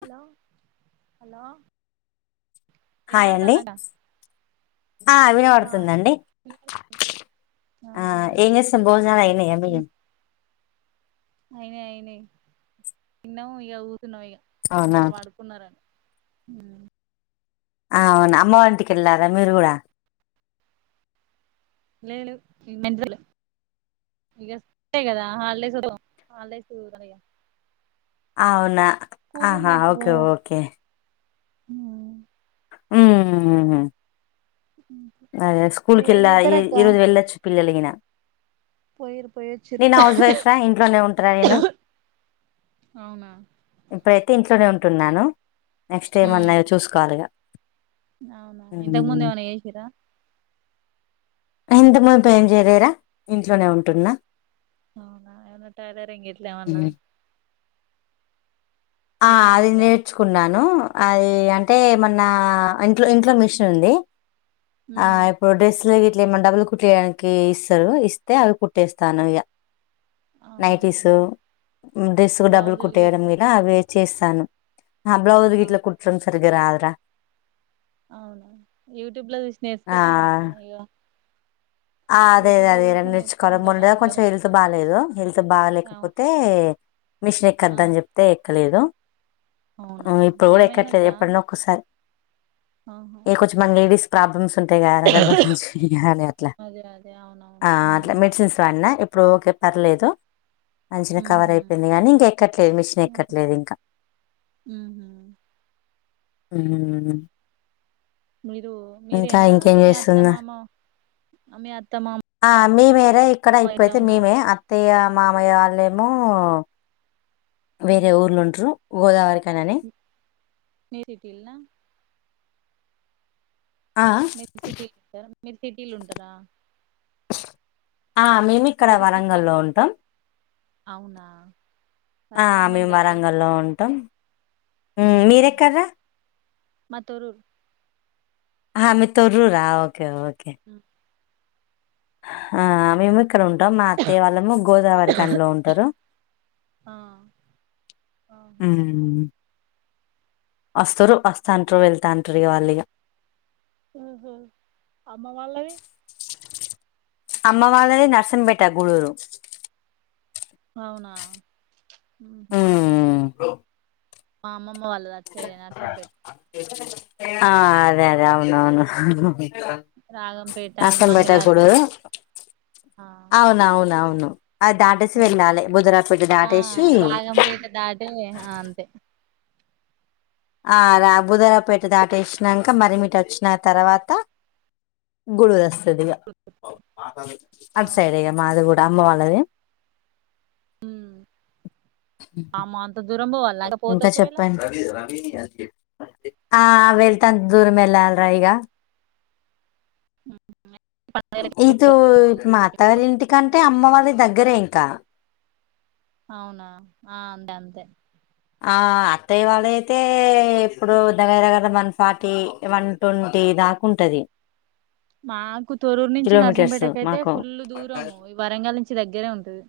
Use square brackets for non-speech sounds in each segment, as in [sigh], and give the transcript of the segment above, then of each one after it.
Hello hello hi అండి వినపడతాందారా. ఆ వినపడుతుందండి. ఆ ఆహా ఎం చేస్తుర్రు భోజనాలు అయ్యినయా మియ్యి. అయినయి అయినయి తిన్నము ఇగ కూర్చున్నము ఇగ అవునా వాళ్ళు పడుకున్నరని. హ్ ఆ అవునా అమ్మ వాళ్ళింటికి ఎళ్ళారా మీరు కూడా. లేడు [inaudible] ఇగా అస్తయి కదా హాల్డేస్ వత్తే పోతం హాల్డేస్ కదా ఇగ. అవునా స్కూల్ ఆహా ఉన్నప్పుడు ఓకే పోము ఓకే హ్మ్ హ్ ఉహ్ అదే స్కూల్ కి ఎళ్ళాయి ఈరోజు ఎళ్ళొచ్చు పిల్లలుగినా. పోయిరు పోయొచ్చిరు నేను హౌస్ వైఫ్రా ఇంట్లోనే ఉంటరా నేను. అవునా ఇప్పుడైతే ఇంట్లోనే ఉంటున్నాను. నెక్స్ట్ ఏమన్నా చూసుకోవాలిగా. అవునా ఇంతకు ఉమ్ ముందేవన ఏసిర్రా ఇంత ముందు ఏం చేయలేరా ఇంట్లోనే ఉంటున్నా అవునా ఏవన్నా టైలరింగ్ ఇట్లేమన్నా ఉమ్. ఆ మిషన్ అది ఇట్లా ఏమన్నా నేర్చుకు కున్నాను అది అంటే ఏమన్నా ఇంట్లో ఇంట్లో మిషన్ ఉంది ఆ ఇప్పుడు డ్రెస్సులు ఇట్లా ఏమన్నా డబులు కుట్టేయడానికి ఇస్తారు ఇస్తే అవి కుట్టేస్తాను ఇక అవునా నైటిసు డ్రెస్ కి డబులు బ్లౌజులు కుట్టేయడం ఇట్లా మీద అవి చేస్తాను ఆ బ్లౌస్ గిట్ల కుట్టడం సారిగ్గా రాదురా అవును యూట్యూబ్ లో చూసి ఆ! నేర్చుకపోయినా వక్క ఇహ ఆ అదే అదే అదె ర నేర్చుకోవాలి ముందు గా కొంచెం హెల్త్ బాగాలేదు హెల్త్ అవును బాగలేకపోతే మిషన్ ఆ ఎక్కద్దని చెప్తే ఎక్కలేదు అవునా మ్ ఇప్పుడు కూడా ఏమైందక్క ఎక్కట్లేదు ఎప్పుడన్న ఒక్కసారి ఆహా ఏ కొంచెం మన లేడీస్ ప్రాబ్లమ్స్ ఉంటాయి గర్బ సంచి యాలి అట్లా అదే అదే అవునవును ఆ అట్లా ఉమ్ మెడిసిన్స్ వాడి న్న ఇప్పుడు ఓకే పర్లేదు మంచినే కవర్ ఉహు అయిపోయింది కానీ ఇంక ఎక్కట్లేదు మిషన్ ఎ ఉహు క్కట్లేదు ఇంకా ఉహు. మ్ మీరు మీరేనా మీ చేస్తున్నా అత్తమామ మీ అత్తమామ ఆ మీ మేరె ఇక్కడ ఇప్పుడైతే మేమే అత్తయ్య మామయ్య వాళ్ళేమో ఆ. వేరే ఊర్లు ఉంట్రు గోదావరి ఖని అని ఏదిఎటీల్నా ఆ మీరు సిటీలుంటారు మీరు సిటీలు ఉంటారా ఆ మేమి మరు సిటీలో ఉంటర అవునా ఆ వరంగల్ మాకు మేము దగ్గరే వరంగల్లో ఉంటాం మీరెక్కడర్రా మత్తోరు హ మీ తర్రూరా ఓకే ఓకే మ్ ఆ మేము ఇక్కడ ఉంటాం మా అత్తయ్య వాళ్ళమో గోదావరి ఖని లో ఉంటారు ఆహ ఉమ్, వస్తారు వస్తాంటురు వెళ్తాంటుర్రు ఇగ వాళ్ళ ఇగా ఒ హు అమ్మ వాళ్ళవి అమ్మ వాళది నర్సం పేట గుడూరు అవునా మ్ హు మ్ ఉమ్ మా అమ్మమ్మ వాళ్ళది అటు సైడె నర్సం పెట్ ఆ అదే అదే అవునవును రాగంపేట నర్సంపేట ఇప్పుడు మంగళారపేట ఆ అవునవునవును అది దాటేసి రా వెళ్ళాలి బుధురా పెట్ దాటేసి ఇహ అంతే ఆ రా బుధారపేట దాటేసినాంక మరి మీటు వచ్చిన తర్వాత గుడు వస్తదిగా అట్ అవును సైడ్ అయ్యాం అది కూడా అమ్మ వాళ్ళది ఉమ్ అమ్మ అంత దూరం బోవాల ఇంకా చెప్పండి ఆ వెళ్తాన్ దూరమెల్లాలి రా ఇగ పండగలకి ఇదో మా అత్తగారి ఇంటికంటే అమ్మ వాళ్ళదె దగ్గరింకా అవునా ఆ అండ్ అంతే ఆ అత్తయ్య వాళ్ళయితే ఇప్పుడు దగ్గర దగ్గర వన్ ఫార్టీ వన్ ట్వంటీ దాకుంటది మాకు తొరూరు నుంచి కిలోమీటర్స్ నర్సంపేటకు అయితే మాకు ఫుల్ దూరము ఈ వరంగల్ నుంచి దగ్గరే ఉంటది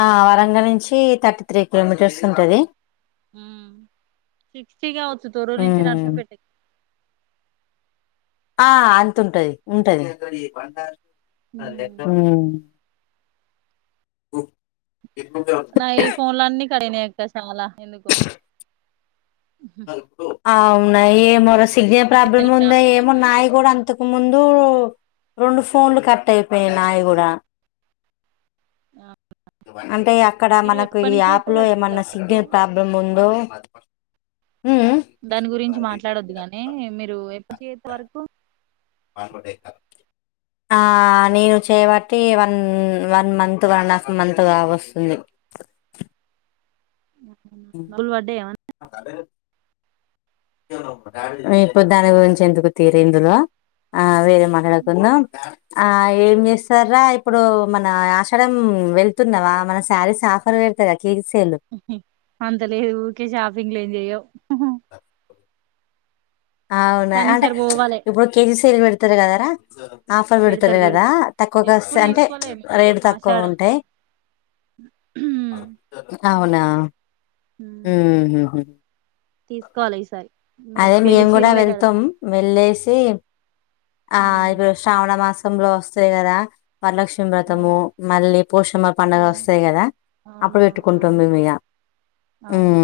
ఆ వరంగల్ నుంచి థర్టీ త్రీ కిలోమీటర్స్ వుంటది హ్మ్ సిక్స్టీగావచ్చు తోరూర్ నుంచి ఉమ్ నర్సమ్ పేటకి ఆ అంతుంటది ఉంటది ఉమ్ హ్మ్ నాయి ఫోన్ల అన్ని [unintelligible] ఎందుకు ఆ వునయ్ ఏమోరా సిగ్నల్ ప్రాబ్లమ్ ఉందో ప్రాబ్లం ఏమో అన్నా నాయికూడా కూడా ఏదన్నా అంతక్ ముందు రెండు ఫోన్లు కట్ అయిపోయినయ్ నాయి గూడా ఆ అంటే అక్కడ మనకు ఈ యాప్ చేస్తారు లో ఏమన్నా ఎక్కువ సిగ్నల్ ప్రాబ్ ముందు హ్మ్ హు దాని గురించి మాట్లాడొద్దు గాని మీరు [unintelligible] [inaudible] ఆ నేను చేయవట్టి one one month one and half month గావొస్తుంది [unintelligible] కాలడ్ ఇప్పుడు దాని గురించి ఎందుకు తీరిందిరా ఆ వేరే మా రకంగా ఆ ఏం చేస్తారా ఇప్పుడు మన ఆషాడం వెళ్తున్నవా మన శారీస్ ఆఫర్ పెడ్ [unintelligible] అంత లేదు ఊరికే షాపింగ్లు ఏం చెయ్యవ్ అవునా కానీ అంటే ఈసారి పోవాలే ఇప్పుడు కేజీ సేల్ పెడతర్ కదరా ఆఫర్ పెడతర్ పెడతారు గదా పెడతారు తక్కువగొస్తే ఎప్పుడు అంటే తీసుకోలే మేము రేటు ఆషాడం తక్కువగుంటయ్ అవునా హ్మ్ హు హు తీస్కోవాలి ఈసారి అదే పెళ్లి మేము కూడా చీరలే వెళ్తాం కడతాను వెల్లేసి ఆ ఉమ్ ఇపుడ్ శ్రావణ మాసంలో వస్తాయ్ గదా వరలక్ష్ అవును వ్రతము మళ్ళీ పోషమ పండుగ బోనం వస్తయ్ గదా అప్పుడు అవునవును ఆ పెట్టుకుంటము మేమ్ ఇగ అవునా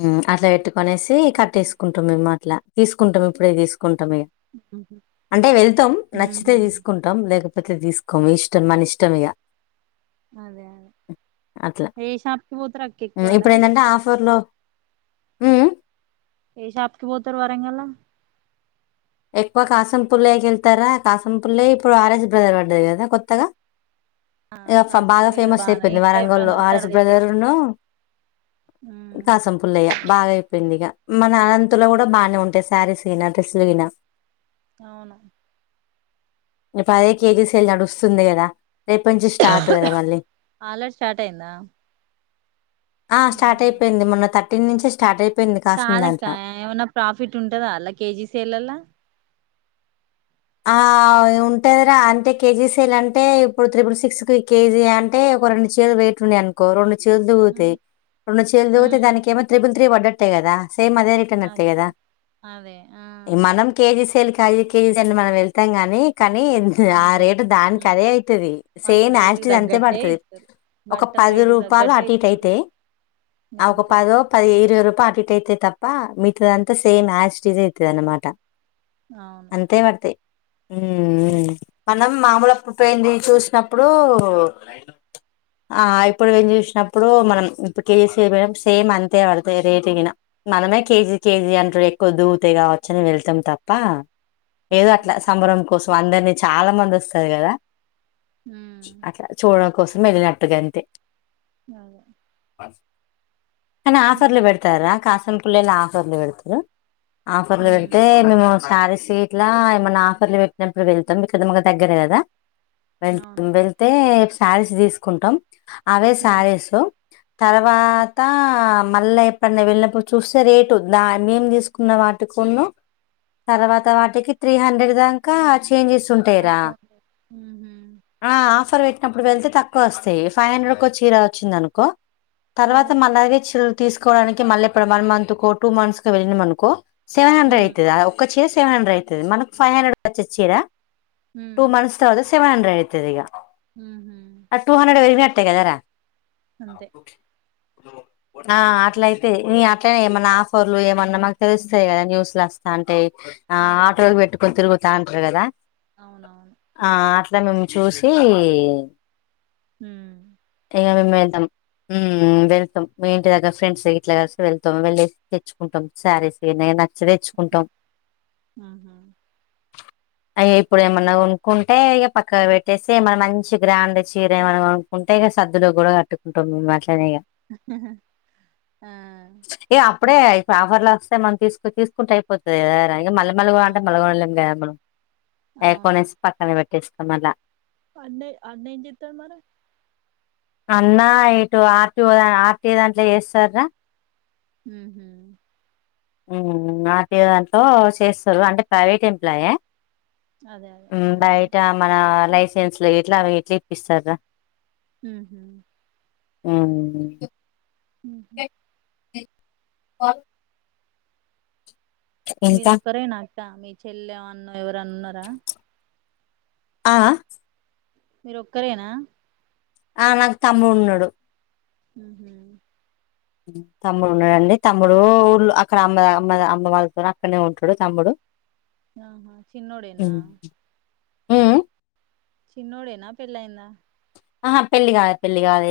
హ్మ్ అట్లా పెట్టుకొనేసి కట్టేస్కుంటమ్ మేము అట్లా తీసుకుంటమ్ ఇప్పుడే తీసుకుంటమ్ ఇగ అంటే వెళ్తమ్ నచ్చితే ఉహు తీసుకున్ టమ్ లేకపోతే తీసుకోమ్ ఇష్టం మన ఇష్టం ఇగ అదే అదే అట్లా ఏ షాప్కిి పోతరక్కెకువాడా [unintelligible] హ్మ్ హ్మ్ ఏ షాప్ కి పోతరు వరంగల్ లా ఎక్కువ కాసంపుళ్లేకెళ్తారా కాసాంపుల్లే ఇప్పుడు ఆర్ఎస్ బ్రదర్ పడ్డది గదా కొత్తగా ఆ ఇగ బాగా కాసపులేల ఫేమస్ బానే నేను అయిపోయింది కూడా వరంగల్ లో ఎప్పుడన్నా వత్తే ఆడ ఆర్ఎస్ తెచ్చేది బ్రదర్నూ మ్మ్ కాసం పుల్లయ్య బాగా అయిపోయింది ఇగ మన అనంత్ లో గుడ బానే ఉంటయ్ శారీస్ గిన డ్రెస్సులు గినా ఔను ఇ పదే కేజీ సేల్ నడుస్తుంది గదా రేపుంచి స్టాటు గద మళ్ళీ ఆల్రెడీ స్టార్ట్ అయిందా ఆ స్టార్ట్ మ్మ్ అయిపోయింది మొన్న థర్టీన్ నుంచే స్టార్ట్ అయిప్ కాదక్కాయ్ ఏమన్న ప్రాఫిట్ ఉంటదా ఆళ్ళ కేజీ సేల్లల్లో ఆ ఉంటయ్ రా అంటే కేజీ సేల్ అంటే ఇప్పుడు త్రిపుల్ సిక్స్ కి కేజీ అంట్ టే ఒక రెండు చేదు వెయిట్ ఉన్నయ్ అన్ కో రొండు చీల్ దిగుతయ్ రొండు చీల్ దిగుతే ఉమ్ దానికి ఏమో త్రిబుల్ త్రీ పడ్డట్టే గదా సేమ్ అదే రే ట్ అన్నట్టే అదే గదా అదే ఆ మనం కేజీ సేల్ కాజి కేజీ సేల్ మనం వెళ్తాం గానీ కానీ ద్యుహ్ ఆ అంతే రేటు దానిక్ మ్మ్ అదే ఐతదీ వాళ్ళకి సేమ్ రేటుకి యాస్టిజ్ అంతే తగ్గట్టే పడ్తది ఇత్తరు ఒక బట్టల పది రేటుకి రూపాలు తగ్గట్టే అటు ఇటు ఇత్తరు ఐతయ్ ఆ ఒక గంతే పదో పదీ ఇరవై రు పాయ అటిట్ అయితే తప్ప మితదంతా సేమ్ యాస్టీజే అవుతుంది అనమాట ఔను అంతే బడ్తయ్ ఉమ్ ఉమ్ మనం మామూలప్పుడ్ పోయింది చూష్నప్పుడూ ఆ ఇప్పుడు వెం జూష్నప్పుడూ మనం ఇప్పుడ్ కేసీడం సేమ్ అంతే బడ్తయ్ రేటుగిన మనమే కేజీ కేజీ అంటర్ ఎక్కువ దూవుతయ్ గావచ్చని వెళ్తం తప్పా ఏదో అవును అట్ల సంబరం కోసం అందర్నీ చాల మంది వస్తరు గదా హ్మ్ అట్ల చూడడం కోసం ఎల్నట్టు గంతే ఆఁ ఐన ఆఫర్లు ఉమ్ బెడ్తారా కాసల్ పుల్లై నా ఆఫర్లు బెడ్తురు ఆఫర్లు బెడ్తే మెమూ స్యారిస్ ఇట్లా ఏమన్న ఆఫర్లు బెట్నప్పుడు వెళ్తం ఇక్కడ మకు దగ్గర గదా వెళ్తం అవును వెల్ తే శ్యారీస్ దీస్కుంటం అవే ఉమ్ శ్యారీసు తర్వాతా మళ్ళ ఎప్ అన్న వెళ్ళినప్డు చూస్తే రేటు దా మేమ్ దీస్కు కున్న వాటి కున్ను తర్వాత వాటికి త్రీ హండ్రెడ్ దాంకా చేంజేస్ తకున్ ఉ హుమ్ ఆ ఆఫర్ బెట్నప్పుడ్ వెల్తె తక్కువొస్తయ్ ఫైవ్ హండ్రెడ్ కో చీర వచ్చిందనుకో ఆ తర్వాత మళ్ళ అవే చీరలు తీసుకోవడానికి మళ్ళ ఎప్పుడ్ వన్ మంతు కో టూ మంత్స్ కో వెళ్ళినం అనుకో సెవెన్ హండ్రె ఉమ్ ఐతది ఒక్క చీ సెవెన్ హండ్రె ఐతది మనకి ఫైవ్ హండ్రెడ్ కొచ్చే చీర్యా టూ ఉమ్ మంత్స్ తర్వాత సెవన్ హండ్రె ఐతది ఇగ హ్మ్ హూ అ టూ హండ్రెడ్ వెరిగి నట్టె గదరా అంతే ఆ అట్లై తే ఈ అట్లనే ఏమన్నా ఆఫర్లు ఏమన్నా మాకు తెలుస్తది గద న్యూస్ లొస్తాంటయ్ ఆ ఆటోలు బెట్టుకొన్ తిరుగుతా ఉంటరు గదా ఔనవున్ ఆ అట్ల మేం చూసీ ఉమ్ ఇగ మేం ఎళ్దం ఉమ్ వెళ్తం మీ ఇంటి దగ్గర్ ఫ్రెండ్స్ ఇట్లా గల్సి వెళ్తం వెళ్లేేసి తెచ్చుకుంటాం శ్యారీస్ ఎ నేన్ నచ్చి తెచ్చుకుంటం ఆహ అయి ఇప్పుడు ఏమన్నా కొనుక్కుంటే ఇగ పక్కన పెట్టేస్తే ఏమన్న మంచి గ్రాండ్ చీర ఏమన్న కొను ఉంటే ఇగ సద్దులక్ గూడా కట్టుకుంటం మేము అట్లనే ఇగా. ఆ ఏ అప్పుడే ఇప్పుడు ఆఫర్ల వస్తే మనం తీసుకు తీసుకుంటే అయిపోతది గదరా ఇగ మళ్ళెం మళ్ళ గొను అంటే అవునవును మళ్ళగొనలేం గదా మనం ఏ అవును కొనేస్ పక్కన పెట్టేస్తాం మళ్ళా. అన్నెయ్ అన్నా ఏం చేత్తాండు మరి అన్నా ఇటు ఆర్టీఓ ఆర్టీ దాంట్ల చేస్తర్రా. ఊహూ హ్ము ఆర్టీఓ దాంట్లో చేస్తరు అంటే ప్రైవేట్ ఎంప్లాయే. అదే అదే ఊ ఆ బయటా మనా ఉహు లైసెన్స్లు గిట్లా అవి ఇట్ల ఇప్పిస్తర్రా. ఊహు ఉమ్ ఉహు ఇంకా మీరొక్కరేనా అక్కా మీ చెల్లే వొ అన్నో ఎవరన్న ఉన్నరా. ఆహా మీరు ఒక్కరేనా ఆ నాకు తమ్ముడున్నడు ఊహు తమ్ముడు ఉన్నాడండి తమ్ముడూ ఊళ్ళొ అక్కడ అమ్మ అమ్మద అమ్మ వాళ్ళతోని అక్కడనే ఉంటడు తమ్ముడు. ఆహా చిన్నోడేనా ఉమ్ ఉమ్, చిన్నోడేనా పెళ్ళైయిందా అహా పెళ్ళి గాలే పెళ్లి గాలే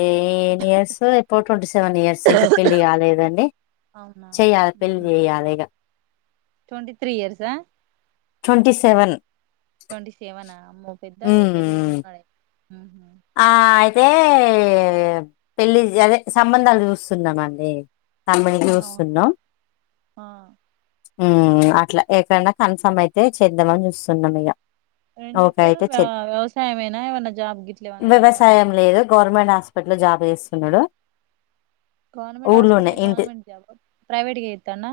ఇయర్సు ఇపుడు ట్వంటీ సెవెన్ ఇయర్స్ ఇంక పెళ్లి గాలేదండి. అవునా చెయ్యాలె పెళ్ళి చెయ్యాలె ఇగా ట్వెంటీ త్రీ ఇయర్సా ట్వంటీ సెవెన్ ట్వంటీ సెవెనా అమ్మో పెద్దోడే పెళ్ళికి ఉమ్ ఉన్నోడే ఊహు. ఆ అయితే పెళ్ళి అదే సంబంధాలు చూస్తున్నామండి. అమ్మాయిని అవును జూస్తున్నం ఆ ఊ అట్లా ఎక్కడనా కన్ఫార్మ్ అయితే చేద్దామని చూస్తున్నాం ఇగా. ఏం చేత్తడు వా వ్యవసాయంమేనా ఏమన్నా జాబ్ గిట్ల్ వ్యవసాయం లేదు గవర్నమెంట్ హాస్పిటల్ లో జాబ్ చేస్తున్నడు. గవర్నమెంట్ హస్పిటల్ లో గవర్మెంట్ జాబ్హా ప్రైవేట్గా చేత్తాండా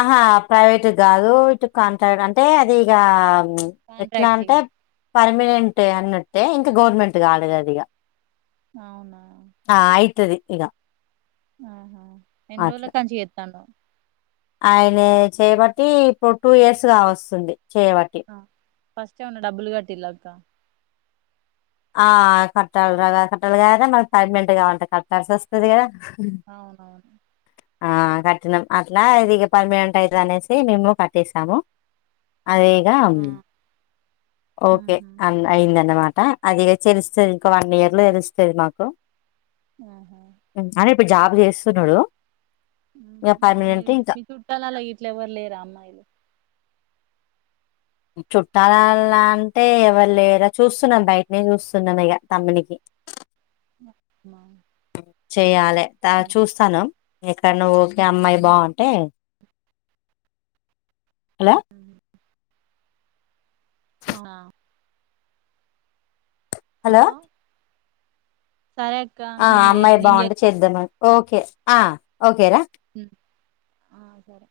ఆహా ప్రైవేటుగ్ గాదూ ఇటు కాంట్రాక్ట్ అంటే అది ఇగా ప్చ్ ఎట్లా కాంట్రాక్ట్ అంటే గా పర్మనెంటే అన్నట్టే ఇంక గవర్నమెంట్ గాడు కద ఇగా. అవునా ఆ అయితది ఇగ ఆహా ఎన్ని రోజుల అట్లా. కాంచి చేతాండో. ఆయనే చేయబట్టీ ఇప్పుడు టూ ఇయర్స్ గా వస్తుంది చేయబట్టి. ఆ ఫస్ట్ ఏమన్న డబ్బులు కట్టిన్లా అక్కా. ఆ కట్టాల్ గదా కట్టాలిగదరా మళ్ళ పెర్మనెంట్ గావాలంటే కట్టాల్సి వస్తది గదా. అవునవును ఆ కట్టినం అట్లా ఇదిగా పర్మినెంట్ అయితది అనేశీ మేము కట్టేశాము. అదే ఇగా ఆ ఉమ్ ఓకే ఉహు అన్ అయిందన్నమాటా. అదిగ తెలుస్తది ఇంకో వన్ ఇయర్ లో తెలుస్తది మాకు ఊహు అని ఇప్పుడు జాబ్ చేస్సున్నాడు ఊహు మీ చుట్టాల ఇట్ల ఎవర్ లేరా అమ్మాయిలు చుట్టాల్లలా అంటే ఎవరు లేదా చూస్తున్నాం బయటనే చూస్తున్నాను ఇక తమ్మునికి అట్న చెయ్యాలె తా చూస్తానం ఎక్కడ్న ఒకే అమ్మాయి బాగుంటే హలో అవునా? హలో సరై ఆ అమ్మాయి బాగుంటే చేద్దామ ఓకే ఆ ఓకేరా హ్మ్ ఆ సరే